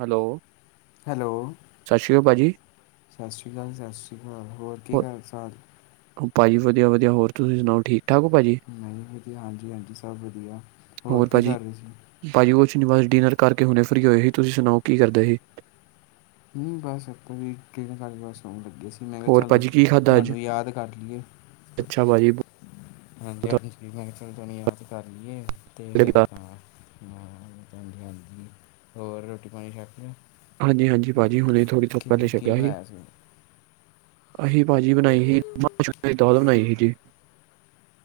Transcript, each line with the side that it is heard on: right: Hello.
left: Hello
right: ਸਤਿ ਸ਼੍ਰੀ ਅਕਾਲ ਭਾਜੀ
left: ਸਤਿ ਸ਼੍ਰੀ ਅਕਾਲ ਸਤਿ ਸ਼੍ਰੀ ਅਕਾਲ ਹੋਰ। ਕੀ ਹਾਲ ਚਾਲ?
right: ਭਾਅ ਜੀ ਵਧੀਆ- ਵਧੀਆ ਹੋਰ ਤੁਸੀਂ ਸੁਣਾਓ ਠੀਕ ਹੋ? ਠਾਕ ਭਾਜੀ
left: ਨਹੀਂ ਵਧੀਆ, ਹਾਂਜੀ- ਹਾਂਜੀ, ਸਭ ਵਧੀਆ ਹੋਰ ਕੀ ਕਰ ਰਹੇ ਸੀ?
right: ਭਾਜੀ ਕੁਛ ਬਸ ਡਿਨਰ ਕਰਕੇ ਹੁਣੇ ਫਰੀ ਹੋਏ ਹੀ ਤੁਸੀਂ ਸੁਣਾਓ ਕੀ ਕਰਦੇ ਹੀ?
left: [unintelligible] ਕਿਸ ਮੈਂ ਕਿਹਾ
right: ਹੋਰ
left: ਚਲੋ
right: ਭਾਜੀ ਕੀ ਖਾਧਾ ਅੱਜ
left: ਤੁਹਾਨੂੰ ਯਾਦ ਕਰ ਲਈਏ।
right: ਅੱਛਾ ਭਾਜੀ
left: ਹਾਂਜੀ -ਹਾਂਜੀ ਮੈਂ ਚਲ ਤੁਹਾਨੂੰ ਯਾਦ ਕਰ ਲਈਏ ਤੇ ਫਿਰ। ਹਾਂ ਹਾਂਜੀ -ਹਾਂਜੀ ਹੋਰ ਰੋਟੀ ਪਾਣੀ ਛਕ ਲਿਆ।
right: ਹਾਂਜੀ -ਹਾਂਜੀ ਭਾਜੀ ਹੁਣੇ ਥੋੜ੍ਹੀ ਦੇਰ ਪਹਿਲੇ
left: ਕਿਵੇਂ ਕੀ
right: ਛਕਿਆ ਸੀ।
left: ਬਣਾਇਆ
right: ਅਸੀਂ ਭਾਜੀ ਬਣਾਈ ਸੀ ਮਾਂ ਛੋਲਿਆਂ ਦੀ ਦਾਲ ਬਣਾਈ ਸੀ ਜੀ।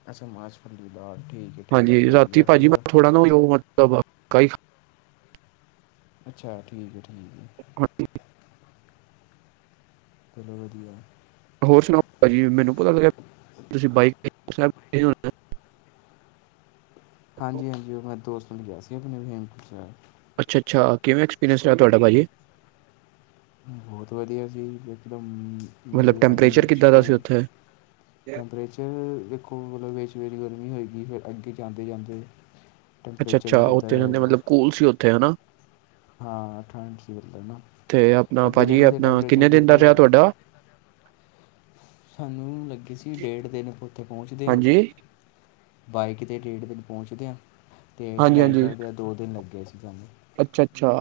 left: ਅੱਛਾ ਮਾ ਛੋਲਿਆ ਦਾਲ ਠੀਕ ਹੈ ਠੀਕ ਹੈ
right: ਹਾਂਜੀ ਰਾਤੀ
left: ਵਧੀਆ ਫਿਰ
right: ਭਾਜੀ ਮੈਂ
left: ਤਾਂ।
right: ਥੋੜਾ ਨਾ ਉਹ ਮਤਲਬ ਕਈ
left: ਅੱਛਾ ਠੀਕ ਹੈ ਠੀਕ ਹੈ।
right: ਹਾਂ।
left: [unintelligible]
right: ਹੋਰ ਸੁਣਾਓ ਭਾਜੀ ਮੈਨੂੰ ਪਤਾ ਲੱਗਾ ਤੁਸੀ।
left: ਹਾਂਜੀ -ਹਾਂਜੀ ਉਹ ਮੈਂ ਦੋਸਤ ਨੂੰ ਨਾਲ ਗਿਆ ਸੀ ਆਪਣੇ ਵਹੀਮ। [inaudible]
right: ਅੱਛਾ -ਅੱਛਾ ਕਿਵੇਂ ਐਕਸਪੀਰੀਅੰਸ ਰਿਹਾ ਤੁਹਾਡਾ ਭਾਜੀ?
left: ਬਹੁਤ ਵਧੀਆ ਜੀ।
right: ਮਤਲਬ ਟੈਂਪਰੇਚਰ ਕਿੱਦਾਂ ਦਾ ਸੀ। ਉੱਥੇ
left: ਟੈਂਪਰੇਚਰ ਦੇਖੋ, ਮਤਲਬ ਵਿੱਚ ਗਰਮੀ ਹੋ ਗਈ। ਫਿਰ ਅੱਗੇ ਜਾਂਦੇ -ਜਾਂਦੇ।
right: ਅੱਛਾ
left: ਟੈਂਪਰੇਚਰ
right: -ਅੱਛਾ
left: ਗਿਰਦਾ
right: ਉੱਥੇ ਜਾਂਦੇ
left: ਜਾਏਗਾ
right: ਮਤਲਬ ਕੂਲ ਸੀ ਉੱਥੇ ਹਨਾ।
left: ਹਾਂ, ਠੰਡ ਸੀ ਪਹਿਲਾਂ,
right: ਤੇ ਆਪਣਾ
left: ਅੱਗੇ
right: ਭਾਜੀ
left: ਜਾਂਦੇ ਤਾਂ
right: ਆਪਣਾ
left: ਟੈਂਪਰੇਚਰ
right: ਕਿੰਨੇ ਦਿਨ ਦਾ ਰਿਹਾ
left: ਗਿਰਦਾ। [inaudible]
right: ਤੁਹਾਡਾ
left: ਸਾਨੂੰ ਲੱਗੀ ਸੀ। ਡੇਢ ਦਿਨ ਉੱਥੇ ਪਹੁੰਚਦੇ ਹਾਂ।
right: ਹਾਂਜੀ,
left: ਬਾਈਕ 'ਤੇ ਡੇਢ ਦਿਨ ਪਹੁੰਚਦੇਿਆਂ। ਅਤੇ ਚੜ੍ਹਾਈ ਕਰਦਿਆਂ ਦੋ ਦਿਨ ਲੱਗਗੇ ਸੀ ਤੁਹਾਨੂੰ।
right: ਅੱਛਾ- ਅੱਛਾ।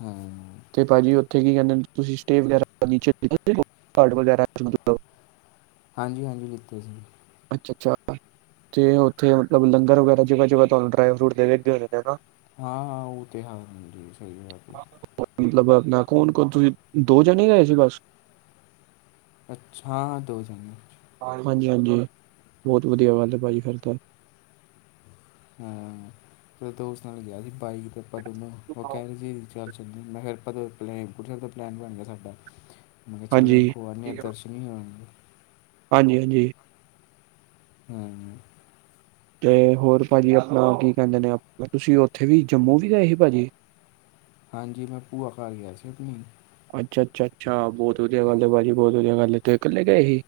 left: ਹਮ।
right: ਤੇ ਭਾਜੀ ਉੱਥੇ ਕੀ ਕਹਿੰਦੇ ਤੁਸੀਂ ਸਟੇਜ ਵਗੈਰਾ [unintelligible] [unintelligible]
left: ਹਾਂਜੀ -ਹਾਂਜੀ ਦਿੱਤੇ ਸੀ।
right: ਅੱਛਾ- ਅੱਛਾ ਤੇ ਉੱਥੇ ਲੰਗਰ ਵਗੈਰਾ ਜਗ੍ਹਾ -ਜਗ੍ਹਾ ਤੁਹਾਨੂੰ ਡਰਾਈ ਫਰੂਟ ਦੇਵੇਗੇ।
left: ਹਾਂ-ਹਾਂ ਉਹ ਤੇ ਹੈ ਜ ਸਹੀ ਬਾਤ ਹੈ।
right: ਨਾ ਕੌਣ ਤੁਸੀਂ ਦੋ ਜਾਣੇ ਗਏ ਸੀ। ਬਸ
left: ਅੱਛਾ। ਦੋ ਜਾਣੇਗੇ।
right: ਹਾਂਜੀ- ਹਾਂਜੀ ਬਹੁਤ ਵਧੀਆ ਗੱਲ ਹੈ ਭਾਜੀ ਫੇਰ ਤਾਂ।
left: ਹਾਂ। ਤੇ ਦੋਸਤ ਨਾਲ ਗਿਆ ਸੀ। ਬਾਈਕ ਤੇ ਆਪਾਂ ਦਨੂੰ ਉਹ ਕਹਿ ਰਹੇ ਸੀ। ਚੱਲਦੀ ਮੈਂ ਫਿਰ ਪਤਾ ਪਲੈ ਪੁੱਠਦਾ ਪਲੈਨ ਬਣ ਗਿਆ ਸਾਡਾ। ਚਲੋ
right: ਹਾਂਜੀ,
left: ਹੋ ਆਨੇ ਦਰਸ਼ਨ ਹੀ।
right: ਹਾਂਜੀ -ਹਾਂਜੀ।
left: ਹਮ।
right: ਤੇ ਹੋਰ ਭਾਜੀ ਆਪਣਾ ਕੀ ਕਹਿੰਦੇ ਨੇ। ਤੁਸੀਂ ਉੱਥੇ ਵੀ ਜੰਮੂ ਵੀ ਗਏ ਸੀ ਭਾਜੀ।
left: ਹਾਂਜੀ। ਮੈਂ ਭੂਆ ਘਰ ਗਿਆ ਸੀ। ਆਪਣੀ
right: ਅੱਛਾ -ਅੱਛਾ- ਅੱਛਾ ਬਹੁਤ ਵਧੀਆ ਗੱਲ ਹੈ। ਭਾਜੀ ਬਹੁਤ ਵਧੀਆ ਗੱਲ ਤੇ ਇਕੱਲੇ ਗਏ ਸੀ।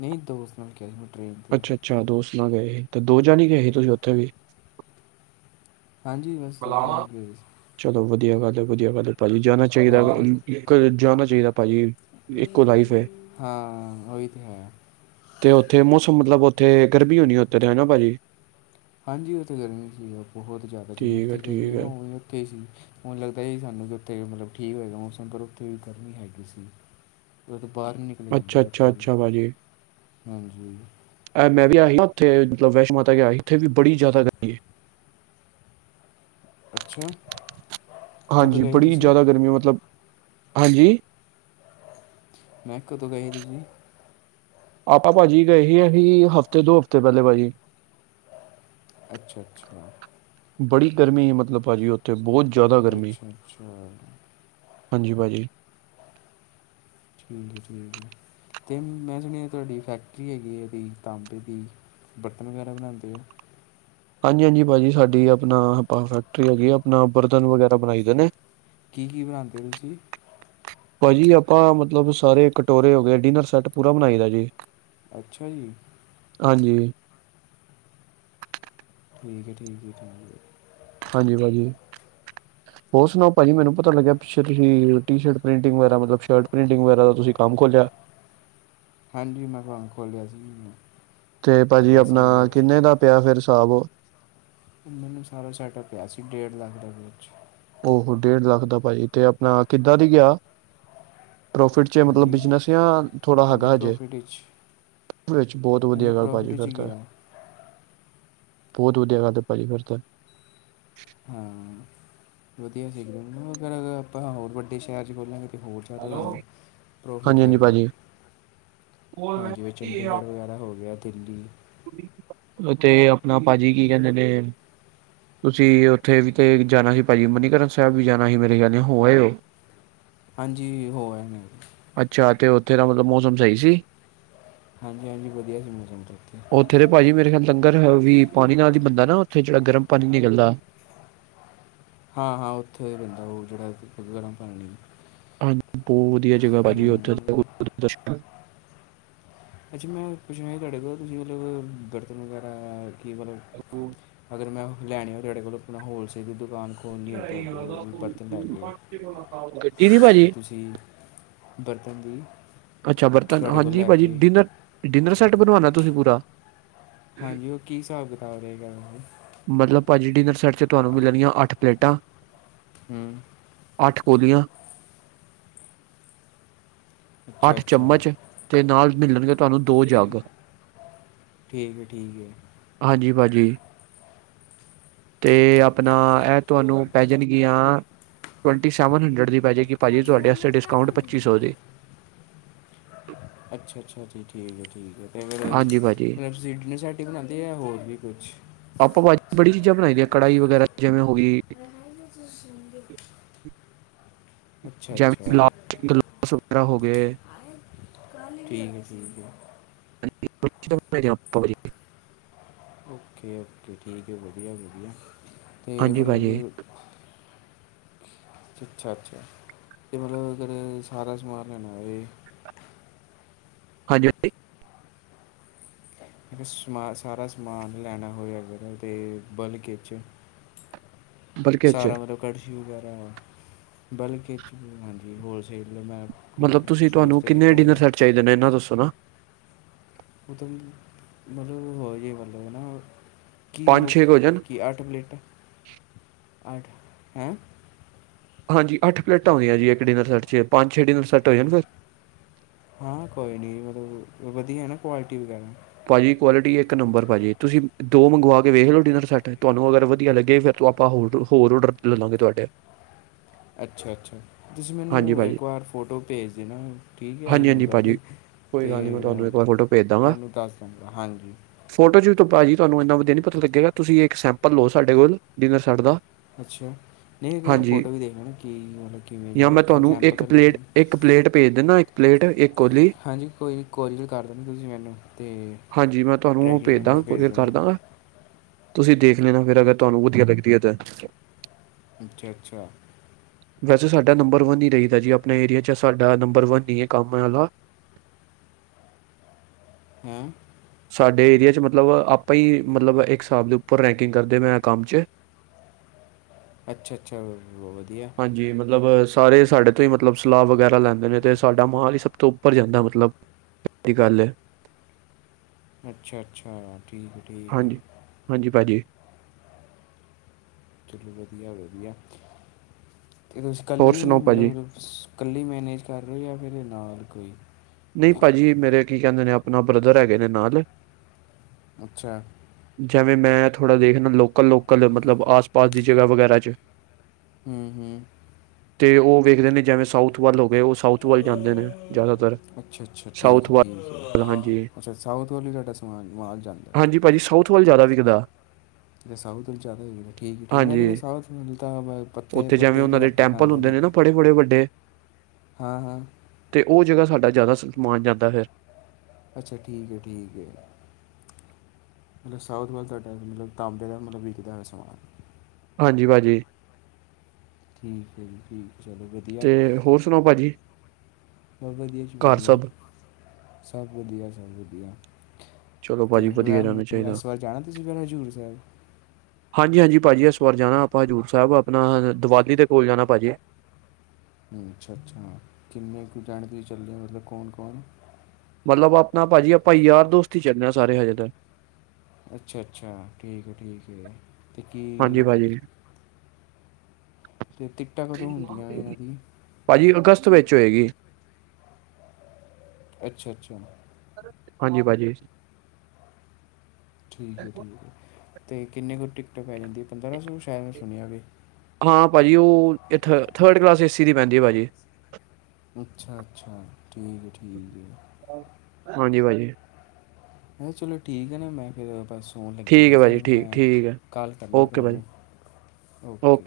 left: ਨਹੀਂ ਦੋਸਤ ਬਣ ਕੇ
right: ਅੱਛਾ- ਅੱਛਾ ਦੋਸਤ ਨਾਲ ਗਏ ਸੀ। ਤੇ ਦੋ ਜਾਣੇ ਗਏ ਸੀ ਤੁਸੀਂ ਉੱਥੇ ਵੀ
left: ਹਾਂਜੀ [unintelligible] ਬਸੈ ਪਲੀਜ਼।
right: ਚਲੋ ਵਧੀਆ ਗੱਲ ਵਧੀਆ ਗੱਲ ਭਾਜੀ। ਜਾਣਾ ਚਾਹੀਦਾ,
left: ਹਾਂਜੀ
right: ਜਾਣਾ ਚਾਹੀਦਾ। ਭਾਜੀ, ਇੱਕੋ ਲਾਈਫ ਹੈ
left: ਹਾਂ ਉਹੀ ਤਾਂ ਹੈ
right: ਤੇ ਉੱਥੇ ਮੁਸ਼ਕ ਮਤਲਬ ਉੱਥੇ ਗਰਮੀ ਹੋਣੀ ਉੱਥ ਤੇ ਹੈਨਾ ਭਾਜੀ।
left: ਹਾਂਜੀ। ਉੱਥੇ ਗਰਮੀ ਸੀ ਬਹੁਤ ਜ਼ਿਆਦਾ ਜਿਵੇਂ
right: ਠੀਕ ਹੈ
left: ਉੱਥੇ
right: ਠੀਕ
left: ਗਰਮੀ ਨਾ
right: ਹੈ
left: ਉਵੇਂ ਉੱਥੇ ਹੀ ਸੀ। ਹੁਣ ਲੱਗਦਾ ਹੀ ਸਾਨੂੰ ਕਿ ਉੱਥੇ ਮਤਲਬ ਠੀਕ ਹੋਏਗਾ। ਮੌਸਮ ਪਰ ਉੱਥੇ ਵੀ ਗਰਮੀ ਹੈਗੀ ਸੀ। ਬਾਹਰ ਨਹੀਂ ਨਿਕਲਿਆ ਜਾਂਦਾ
right: ਅੱਛਾ
left: ਸੀ
right: -ਅੱਛਾ
left: ਉੱਥੇ ਵੀ
right: -ਅੱਛਾ ਭਾਜੀ।
left: ਹਾਂਜੀ।
right: ਮੈਂ ਵੀ ਆਈ ਉਥੇ ਮਬ ਵੈਸ਼ਨੋ ਮਾਤਾ ਆਈ। ਉੱਥੇ ਵੀ ਬੜੀ ਜ਼ਿਆਦਾ ਗਰਮੀ ਆਂ।
left: ਅੱਛਾ। ਕਦੋਂ
right: ਹਾਂਜੀ।
left: ਗਏ
right: ਬੜੀ
left: ਤੁਸੀਂ
right: ਜ਼ਿਆਦਾ ਗਰਮੀ ਮਤਲਬ ਹਾਂਜੀ।
left: ਮੈਂ ਕਦੋਂ ਗਈ ਸੀ। ਤੁਸੀਂ
right: ਆਪਾਂ ਭਾਜੀ ਗਏ ਸੀ। ਅਸੀ ਹਫ਼ਤੇ ਦੋ ਹਫ਼ਤੇ ਪਹਿਲੇ ਭਾਜੀ।
left: ਅੱਛਾ -ਅੱਛਾ।
right: ਬੜੀ ਗਰਮੀ ਮਤਲਬ ਭਾਜੀ। ਉੱਥੇ ਬਹੁਤ ਜ਼ਿਆਦਾ
left: ਅੱਛਾ
right: ਗਰਮੀ।
left: ਅੱਛਾ
right: ਹਾਂਜੀ ਭਾਜੀ।
left: ਠੀਕ ਹੈ, ਠੀਕ ਆ। ਤੇ ਮੈਂ ਸੁਣਿਆ ਤੁਹਾਡੀ ਫੈਕਟਰੀ ਹੈਗੀ ਆ ਇਹਦੀ ਤਾਂਬੇ ਦੀ ਬਰਤਨ ਵਗੈਰਾ ਬਣਾਉਂਦੇ ਆ।
right: ਹਾਂਜੀ- ਹਾਂਜੀ ਭਾਜੀ। ਸਾਡੀ ਆਪਣਾ ਫੈਕਟਰੀ ਹੈਗੀ। ਆਪਣਾ ਬਰਤਨ ਵਗੈਰਾ ਬਣਾਈ ਦੇ ਨੇ
left: ਕੀ- ਕੀ ਬਣਾਉਂਦੇ ਹੋ ਤੁਸੀਂ।
right: ਭਾਜੀ ਆਪਾਂ ਮਤਲਬ ਸਾਰੇ ਕਟੋਰੇ ਹੋ ਗਏ ਡਿਨਰ ਸੈੱਟ ਪੂਰਾ ਬਣਾਈ ਦਾ ਜੀ।
left: ਅੱਛਾ ਜੀ?
right: ਹਾਂਜੀ?
left: ਠੀਕ ਆ ਠੀਕ?
right: ਹਾਂਜੀ ਭਾਜੀ?
left: ਹ
right: ਉਸ ਨੋ ਭਾਜੀ ਮੈਨੂੰ ਪਤਾ ਲੱਗਿਆ ਪਿਛੇ ਤੁਸੀਂ ਟੀਸ਼ਰਟ ਪ੍ਰਿੰਟਿੰਗ ਵਗੈਰਾ ਮਤਲਬ ਸ਼ਰਟ ਪ੍ਰਿੰਟਿੰਗ ਵਗੈਰਾ ਦਾ ਤੁਸੀਂ ਕੰਮ ਖੋਲਿਆ
left: ਹਾਂਜੀ, ਮੈਂ ਹੁਣ ਖੋਲਿਆ ਸੀ
right: ਤੇ ਭਾਜੀ
left: ਵੈਸੇ
right: ਅਪਣਾ
left: ਮਤਲਬ
right: ਕਿੰਨੇ ਦਾ ਪਿਆ ਫਿਰ ਹਿਸਾਬ
left: ਮੈਨੂੰ ਸਾਰਾ ਸੈਟ ਪਿਆ ਸੀ ਡੇਢ ਲੱਖ ਦੇ ਵਿੱਚ
right: ਉਹਹੋ ਡੇਢ ਲੱਖ ਦਾ ਭਾਜੀ ਤੇ ਅਪਣਾ ਕਿੱਦਾਂ ਦੀ ਗਿਆ ਪ੍ਰੋਫਿਟ ਚ ਮਤਲਬ
left: ਹਾਂਜੀ
right: ਬਿਜਨਸ ਯਾ ਥੋੜਾ
left: ਹਾਂਜੀ
right: ਹੈਗਾ ਹਜੇ।
left: ਪ੍ਰੋਫਿਟ ਵਿੱਚ
right: ਵਿੱਚ ਬਹੁਤ
left: ਹਾਂਜੀ
right: ਵਧੀਆ ਗੱਲ ਪਾਜ਼ੀ
left: ਪ੍ਰੋਫਿਟ 'ਚ
right: ਫਿਰ
left: ਹੀ
right: ਤਾ।
left: ਗਿਆ
right: ਬਹੁਤ ਵਧੀਆ ਗੱਲ ਤੇ ਭਾਜੀ ਫਿਰ ਤੇ
left: ਹਾਂ, ਵਧੀਆ ਸੀ ਅਗਰ ਅਰ ਆਪਾਂ ਹੋਰ ਵੱਡੇ ਸ਼ਹਿਰ ਚ ਖੋਲਾਂਗੇ ਅਤੇ ਹੋਰ ਜ਼ਿਆਦਾ ਤੂਹਾਨੂੰ ਪ੍ਰੋਫਿਟ
right: ਹਾਂਜੀ-ਹਾਂਜੀ
left: ਹੋਏਗਾ।
right: ਭਾਜੀ।
left: ਹਾਂ ਜਿਵੇਂ ਚੰਡੀਗੜ੍ਹ ਵਗੈਰਾ ਹੋ ਗਿਆ ਦਿੱਲੀ
right: ਤੇ ਅਪਣਾ ਭਾਜੀ ਕੀ ਕਹਿੰਦੇ ਨੇ ਤੁਸੀਂ ਉੱਥੇ ਵੀ ਤੇ ਜਾਣਾ ਸੀ, ਭਾਜੀ ਮੰਨੀਕਰਨ ਸਾਹਿਬ ਵੀ ਜਾਣਾ ਸੀ, ਮੇਰੇ ਖਿਆਲ ਹੋ ਆਏ ਹੋ।
left: ਹਾਂਜੀ ਹੋ ਆਏ
right: ਤੇੇਰਾ ਮਤਲਬ ਮੌਸਮ ਸਹੀ ਸੀ?
left: ਹਾਂਜੀ ਹਾਂਜੀ, ਵਧੀਆ ਸੀ ਮੌਸਮ ਤੇ।
right: ਉੱਥੇ ਤੇ ਭਾਜੀ ਮੇਰੇ ਖਿਆਲ ਤੰ ਗ [unintelligible] ਪਾਨੀ ਨਾਲ ਈ ਬੰਦੇ ਨਾ, ਉੱਥੇ ਜੇਹੜਾ ਗਰਮ ਪਾਨੀ ਨਿਕਲਦੇ
left: ਹਾਂ ਹਾਂ, ਉੱਥੇ ਬੰਦੇ ਉਹ ਜਿਹੜਾ, ਗਰਮ ਪਾਣੀ
right: ਹਾਂਜੀ, ਬਹੁਤ ਵਧੀਆ ਜਗ੍ਹਾ ਭਾਜੀ
left: ਹਾਂ
right: ਉਥੇ ਦਾ ਦ। [unintelligible]
left: ਅੱਛਾ, ਮੈਂ ਕੁੱਛ ਮ ਤੁਹਾਡੇ ਕੋ ਤੁਸੀਂ ਮਤਲਬ ਬਰਤਨ ਵਗੈਰਾ ਕਿ ਮਤਲਬ, ਅਗਰ ਮੈਂ ਲੈਣੇ ਹੋ ਤੁਹਾਡੇ ਕੋਲ ਅਪਣਾ ਹੋਲਸੇਲ ਦੀ ਦੁਕਾਨ ਖੋਲ੍ਹਣੀ ਹੋਏ ਤੁਹਾਡੀ ਉਹਦੀ ਬਰਤਨ ਲੈ ਕੇ
right: ਗੱਡੀ ਦੀ
left: ਅਤੇ
right: ਭਾਜੀ
left: ਤੁਸੀਂ ਬਰਤਨ ਦੀ
right: ਅੱਛਾ, ਬਰਤਨ
left: ਤੁਹਾਡੇ ਕੋਲ
right: ਹਾਂਜੀ
left: ਲੈ
right: ਭਾਜੀ,
left: ਕੇ
right: ਡਿਨਰ ਡਿਨਰ ਸੈੱਟ ਬਣਵਾਣਾ ਤੁਸੀਂ ਪੂਰਾ?
left: ਹਾਂਜੀ, ਉਹ ਕੀ ਹਿਸਾਬ ਕਿਤਾਬ ਰਹੇਗਾ?
right: ਮਤਲਬ ਭਾਜੀ ਡਿਨਰ ਸੈਟ ਚ ਤੁਹਾਨੂੰ ਮਿਲਣਗੀਆਂ ਅੱਠ ਪਲੇਟਾਂ
left: ਹਮ
right: ਪੋਲੀਆਂ,
left: ਅੱਛਾ
right: ਅੱਠ
left: ਅੱਛਾ
right: ਚਮਚ ਤੇ ਨਾਲ ਮਿਲਣਗੇ ਤੁਹਾਨੂੰ ਦੋ ਜੱਗ,
left: ਠੀਕ ਹੈ ਠੀਕ ਹੈ
right: ਹਾਂਜੀ ਭਾਜੀ‌। ਜੀ, ਤੇ ਅਪਣਾ ਇਹ ਤੁਹਾਨੂੰ ਪੈ ਜਾਣਗੀਆਂ ਟਵੰਟੀ ਸੈਵਨ ਹੰਡਰਡ ਦੀ ਪੈ ਜੇਗੀ ਭਾਜੀ ਤੁਹਾਡੇ
left: ਹਾਲ
right: ਆਸਤੇ
left: ਲੱਤਾਂ
right: ਡਿਸਕਾਊਂਟ ਪੱਚੀ ਸੌ
left: ਗੰਦੀਆਂ
right: ਦੀ।
left: ਅੱਛਾ ਅੱਛਾ ਜੀ, ਠੀਕ ਹੈ ਠੀਕ। ਅਤੇ ਫੇਰ
right: ਹਾਂਜੀ ਭਾਜੀ
left: ਮਲਬ ਤੁਸੀਂ ਡਿਨਰ ਸੈਟ ਹੀ ਬਣਾਦੇ ੳ ਯਾ ਹੋਰ ਵੀ ਕੁਛ?
right: ਆਪਾਂ ਭਾਜੀ ਬੜੀ ਚੀਜ਼ਾਂ ਬਣਾਈ ਦੀਆਂ ਕੜਾਹੀ ਵਗੈਰਾ ਜਿਵੇਂ ਹੋ ਗੀ
left: ਰਹਾਈ ਵਿੱਚ ਸੁਣਦੇ ਅੱਛਾ ਅੱਛਾ
right: ਜੈਵੈ ਗ [unintelligible] ਗਲਸ ਵਗੈਰਾ ਹੋ ਗਏ।
left: ਆਏ ਠੀਕ ਹੈ ਠੀਕ।
right: [unintelligible]
left: ਓਕੇ ਓਕੇ ਠੀਕ ਹੈ ਵਧੀਆ ਵਧੀਆ ਅਤੇ
right: ਹਾਂਜੀ ਭਾਜੀ
left: ਮਤਲਬ ਅੱਛਾ ਅੱਛਾ ਇਹ ਮਤਲਬ ਅਗਰ ਸਾਰਾ ਸਮਾਨ ਲੈਣਾਏ
right: ਹਾਂਜੀ ਹਾਂਜੀ
left: ਸਮਾ ਸਾਰਾ ਸਮਾਨ ਲੈਣਾ ਹੋਏ ਅਗਰ ਤੇ ਬਲਗ ਚ
right: ਬਲਕਿ ਚ
left: ਸਾਰਾ ਮਤਲਬ ਕੜਛੀ ਵਗੈਰਾ ਬਲਕ, ਹਾਂਜੀ ਹੋਲਸੇਲ ਮੈਂ ਖੋ
right: ਮਤਲਬ
left: ਕੇ
right: ਤੁਸੀਂ
left: ਸੋਚ
right: ਤੁਹਾਨੂੰ
left: ਰਿਹਾ ਸੀ
right: ਕਿੰਨੇ
left: ਖੋਲ੍ਹ
right: ਡਿਨਰ
left: ਲਾ
right: ਸੈੱਟ ਚਾਹੀਦੇ ਨੇ ਇਹਨਾਂ ਦੱਸੋ ਨਾ
left: ਉਦ ਮਤਲਬ ਹੋ ਹੀ ਮਤਲਬ ਨਾ ਕੀ
right: ਪੰਜ
left: ਮਤਲਬ
right: ਛੇ ਕੁ ਹੋ ਜਾਣ
left: ਕੀ ਅੱਠ ਪਲੇਟਾਂ ਅੱਠ ਹੈ
right: ਹਾਂਜੀ ਅੱਠ ਪਲੇਟਾਂ ਹੁੰਂਦੀਆਂ ਜੀ ਇੱਕ ਡਿਨਰ ਸੈੱਟ 'ਚ ਪੰਜ ਛੇ ਡਿਨਰ ਸੈੱਟ ਹੋ ਜਾਣਗੇ
left: ਹਾਂ ਕੋਈ ਨਹੀਂ ਮਤਲਬ ਵਧੀਆ ਨਾ ਕੁਆਲਿਟੀ ਵਗੈਰਾ
right: ਭਾਜੀ ਜੀ ਕੁਆਲਿਟੀ ਇੱਕ ਨੰਬਰ ਭਾਜੀ ਤੁਸੀਂ ਦੋ ਮੰਗਵਾ ਕੇ ਵੇਖ ਲਓ ਡਿਨਰ ਸੈਟ ਤੁਹਾਨੂੰ ਅਗਰ ਵਧੀਆ ਲੱਗੇ ਫਿਰ ਤੂੰ ਆਪਾਂ ਹੋਰ ਹੋਰ ਔਡਰ ਲੈਵਾਂਗੇ ਤੁਹਾਡੇ
left: [inaudible] ਅੱਛਾ-ਅੱਛਾ ਤੁਸੀਂ
right: ਹਾਂਜੀ
left: ਮੈਨੂੰ
right: ਭਾਜੀ
left: ਇੱਕ ਵਾਰ ਫੋਟੋ ਭੇਜ ਦੇ ਨਾ ਠੀਕ ਹੈ ਇਹੀ
right: ਹਾਂਜੀ ਹਾਂਜੀ
left: ਨੰਬਰ 'ਤੇ
right: ਭਾਜੀ ਕੋਈ ਗੱਲੀ ਮੈਂ ਤੁਹਾਨੂੰ ਵਾਰ ਫੋਟੋ ਭੇਜ ਦਾਂਗਾ
left: ਤੁਹਾਨੂੰ ਦਸ ਦਾਗਾ ਹਾਂਜੀ
right: ਫੋਟੋ ਭਾਜੀ ਤੁਹਾਨੂੰ ਏਨਾ ਵਧੀਆ ਨੀ ਪਤਾ ਲੱਗੇਗਾ ਤੁਸੀਂ ਇੱਕ ਸੈਂਪਲ ਲਓ ਸਾਡੇ ਕੋਲ ਡਿਨਰ ਸੈਟ ਦਾ
left: ਅੱਛਾ- ਨਹੀਂ
right: ਹਾਂਜੀ
left: ਫੋਟੋ ਵੀ ਦੇਖਣ ਕਿ ਮਤਲਬ ਕਿਵੇਂ
right: ਜਾਂ
left: ਜਾ
right: ਮੈਂ
left: ਫਿਰ
right: ਤੁਹਾਨੂੰ
left: ਸੈਂਪਲ
right: ਇੱਕ
left: ਤਾਂ
right: ਪਲੇਟ
left: ਲੈਣ
right: ਇੱਕ ਪਲੇਟ ਭੇਜ ਦਿੰਦਾ ਇੱਕ ਪਲੇਟ ਇੱਕ ਕੋਲੀ
left: ਹਾਂਜੀ ਕੋਈ ਕੋਲਿਗ ਕਰ ਦਿੰਦੇ ਤੁਸੀਂ ਮੈਨੂੰ ਤੇ
right: ਹਾਂਜੀ ਮੈਂ ਤੁਹਾਨੂੰ ਉਹ ਭੇਜ ਦਾਂਗਾ ਕੂਰੀਅਰ ਕਰਦਾਂਗਾ ਤੁਸੀਂ ਦੇਖ ਲੇਨਾ ਫਿਰ ਅਗਰ ਤੁਹਾਨੂੰ ਵਧੀਆ ਲੱਗਦੀ ਹੈ ਤਾਂ
left: ਅੱਛਾ -ਅੱਛਾ
right: ਵੈਸੇ ਸਾਡਾ ਨੰਬਰ ਵਨ ਹੀ ਰਹੀਦਾ ਜੀ ਆਪਣੇ ਏਰੀਏ 'ਚ ਸਾਡਾ ਨੰਬਰ ਵਨ ਹੀ ਹੈ ਕੰਮ ਵਾਲਾ
left: [inaudible] ਹੈ-
right: ਸਾਡੇ ਏਰੀਆ ਚ ਮਤਲਬ ਆਪਾਂ ਹੀ ਮਤਲਬ ਇੱਕ ਹਿਸਾਬ ਦੇ ਉੱਪਰ ਰੈਂਕਿੰਗ ਕਰਦੇ ਮੈਂ ਕੰਮ
left: ਅੱਛਾ ਅੱਛਾ, ਵਧੀਆ
right: ਹਾਂਜੀ ਮਤਲਬ ਸਾਰੇ ਸਾਡੇ ਤੋਂ ਹੀ ਮਤਲਬ ਸਲਾਹ ਵਗੈਰਾ ਲੈਂਦੇ ਨੇ ਤੇ ਸਾਡਾ ਮਾਲ ਹੀ ਸਭ ਤੋਂ ਉੱਪਰ ਜਾਂਦਾ ਮਤਲਬ ਸਹੀ ਗੱਲ ਹੈ
left: ਅੱਛਾ -ਅੱਛਾ ਠੀਕ ਹੈ ਠੀਕ ਹੈ
right: ਹਾਂਜੀ- ਹਾਂਜੀ -ਭਾਜੀ
left: ਚੱਲੋ ਵਧੀਆ- ਵਧੀਆ ਅਤੇ ਤੁਸੀ
right: ਹੋਰ
left: ਇਕੱਲੀ
right: ਸੁਣਾਓ ਭਾਅ ਜੀ
left: ਮਤਲਬ ਇਕੱਲੀ ਮੈਨੇਜ ਕਰ ਰਹੇ ਜਾਂ ਫਿਰ ਨਾਲ ਕੋਈ
right: ਨਹੀਂ ਭਾਅ ਜੀ ਮੇਰੇ ਕੀ ਕਹਿੰਦੇ ਨੇ ਆਪਣਾ ਬ੍ਰਦਰ ਹੈਗੇ ਨੇ ਨਾਲ
left: ਅੱਛਾ-
right: ਜਿਵੇਂ ਮੈਂ ਥੋੜਾ ਦੇਖਣਾ ਲੋਕਲ -ਲੋਕਲ ਮਤਲਬ ਆਸ- ਪਾਸ ਦੀ ਜਗਾ ਵਗੈਰਾ ਚ
left: ਹੂ -ਹੂ
right: ਤੇ ਉਹ ਵੇਖਦੇ ਨੇ ਜਿਵੇਂ ਸਾਊਥ ਵੱਲ ਹੋ ਗਏ ਉਹ ਸਾਊਥ ਵੱਲ ਜਾਂਦੇ ਨੇ ਜ਼ਿਆਦਾਤਰ
left: ਅੱਛਾ- ਅੱਛਾ ਠੀਕ
right: ਸਾਊਥ ਵੱਲ
left: -ਠੀਕ ਹੈ
right: ਹਾਂਜੀ
left: ਅੱਛਾ ਸਾਊਥ ਵਾਲੀ ਸਾਡਾ ਸਮਾਨ ਮਾਲ ਜਾਂਦਾ
right: ਭਾਜੀ ਸਊਥ ਵਾਲ ਕਿਦਾ
left: ਤੇ ਸਾਊਥ ਜ਼ਿਆਦਾ ਠੀਕ ਠੀਕ ਮੈਂ ਕਿਹਾ
right: ਹਾਂਜੀ
left: ਸਾਰਾ ਸਮਾਨ ਤਾਂ ਪੱਤੇ
right: ਉੱਥੇ ਜਿਵੇਂ
left: ਪੱਤੀ ਚ
right: ਉਹਨਾਂ ਦੇ
left: ਰੱਖ ਕੇ
right: ਟੈਂਪਲ
left: ਖਾਂਦੇ
right: ਹੁੰਦੇ
left: ਨੇ
right: ਨਾ ਫੜੇ- ਫੜੇ ਵੱਡੇ
left: ਹਾਂ ਹਾਂ
right: ਤੇ ਉਹ ਜਗਾ ਸਾਡਾ ਜ਼ਿਆਦਾ ਸਮਾਨ ਜਾਂਦਾ ਫਿਰ
left: ਅੱਛਾ ਠੀਕ ਹੈ ਠੀਕ ਹੈ ਮਤਲਬ ਸਾਊਥ ਵੱਲ ਤੁਹਾਡਾ ਮਤਲਬ ਤਾਂਬੇ ਦਾ ਮਤਲਬ ਵਿਕਦਾ ਹੋਇਆ ਸਮਾਨ
right: ਹਾਂਜੀ ਭਾਜੀ
left: ਠੀਕ ਹੈ ਜੀ ਠੀਕ ਚਲੋ
right: ਤੇ ਹੋਰ ਸੁਣਾਓ ਭਾਜੀ
left: ਬਤ ਵਧੀਆ ਚ
right: ਘਰ
left: ਵਧੀਆ
right: ਸਭ
left: ਸਭ ਵਧੀਆ ਸਭ ਵਧੀਆ
right: ਚਲੋ
left: ਅਤੇ
right: ਭਾਜੀ ਵਧੀਆ ਰਹਿਣਾ
left: ਣ
right: ਚਾਹੀਦਾ
left: ਇਸ ਵਾਰ ਜਾਣਾ ਤੁਸੀਂ ਹਜ਼ੂਰ ਸਾਹਿਬ
right: ਹਾਂਜੀ-ਹਾਂਜੀ ਭਾਜੀ ਇਸ ਵਾਰ ਜਾਣਾ ਆਪਾਂ ਹਜ਼ੂਰ ਸਾਹਿਬ ਆਪਣਾ ਦੀਵਾਲੀ ਦੇ ਕੋਲ ਜਾਣਾ ਭਾਜੀ
left: ਅੱਛਾ-ਅੱਛਾ ਕਿੰਨੇ ਕੁ ਜਾਣ ਦੀ ਚੱਲਦੇ ਮਤਲਬ ਕੌਣ-ਕੌਣ
right: ਮਤਲਬ ਆਪਣਾ ਭਾਜੀ ਆਪਾਂ ਯਾਰ ਦੋਸਤ ਹੀ ਚੱਲ ਹਾਂ ਸਾਰੇ ਹਜੇ ਤੇ
left: ਅੱਛਾ-ਅੱਛਾ ਠੀਕ ਹੈ, ਠੀਕ ਹੈ ਤੇ
right: ਹਾਂਜੀ
left: ਕੀ?
right: ਭਾਜੀ
left: ਅਤੇ ਟਿਕਟਾਂ ਕਦੋਂ ਹੁੰਦੀਆਂ ਇਹਨਾਂ ਦੀ
right: ਭਾਜੀ ਅਗਸਤ ਵਿੱਚ। ਹੋਏਗੀ।
left: ਅੱਛਾ-ਅੱਛਾ।
right: ਹਾਂਜੀ ਭਾਜੀ।
left: ਠੀਕ ਹੈ, ਠੀਕ ਹੈ ਤੇ ਕਿੰਨੇ ਕੁ ਟਿਕਟਾਂ ਪੈ ਜਾਂਦੀਆਂ ਪੰਦਰਾਂ ਸੌ ਸ਼ਾਇਦ ਮੈਂ ਸੁਣਿਆ ਵੇ।
right: ਹਾਂ ਭਾਜੀ, ਉਹ ਥ ਥਰਡ ਕਲਾਸ ਏ ਸੀ ਦੀ ਪੈਂਦੀ ਹੈ ਭਾਜੀ।
left: ਅੱਛਾ ਅੱਛਾ ਠੀਕ ਹੈ ਠੀਕ ਹੈ।
right: ਹਾਂਜੀ ਭਾਜੀ।
left: ਚਲੋ ਠੀਕ ਹੈ ਨਾ, ਮੈਂ ਫੇਰ ਬਸ। ਫੋਨ ਲੱਗੇ
right: ਠੀਕ
left: ਦੇ
right: ਹੈ
left: ਸੀਗੇ
right: ਭਾਜੀ
left: ਤੇ
right: ਠੀਕ
left: ਮੈਂ
right: ਠੀਕ ਹੈ
left: ਕਾਲ ਕਰਨਾ
right: ਓਕੇ ਭਾਜੀ
left: ਤੁਹਾਨੂੰ ਓਕੇ।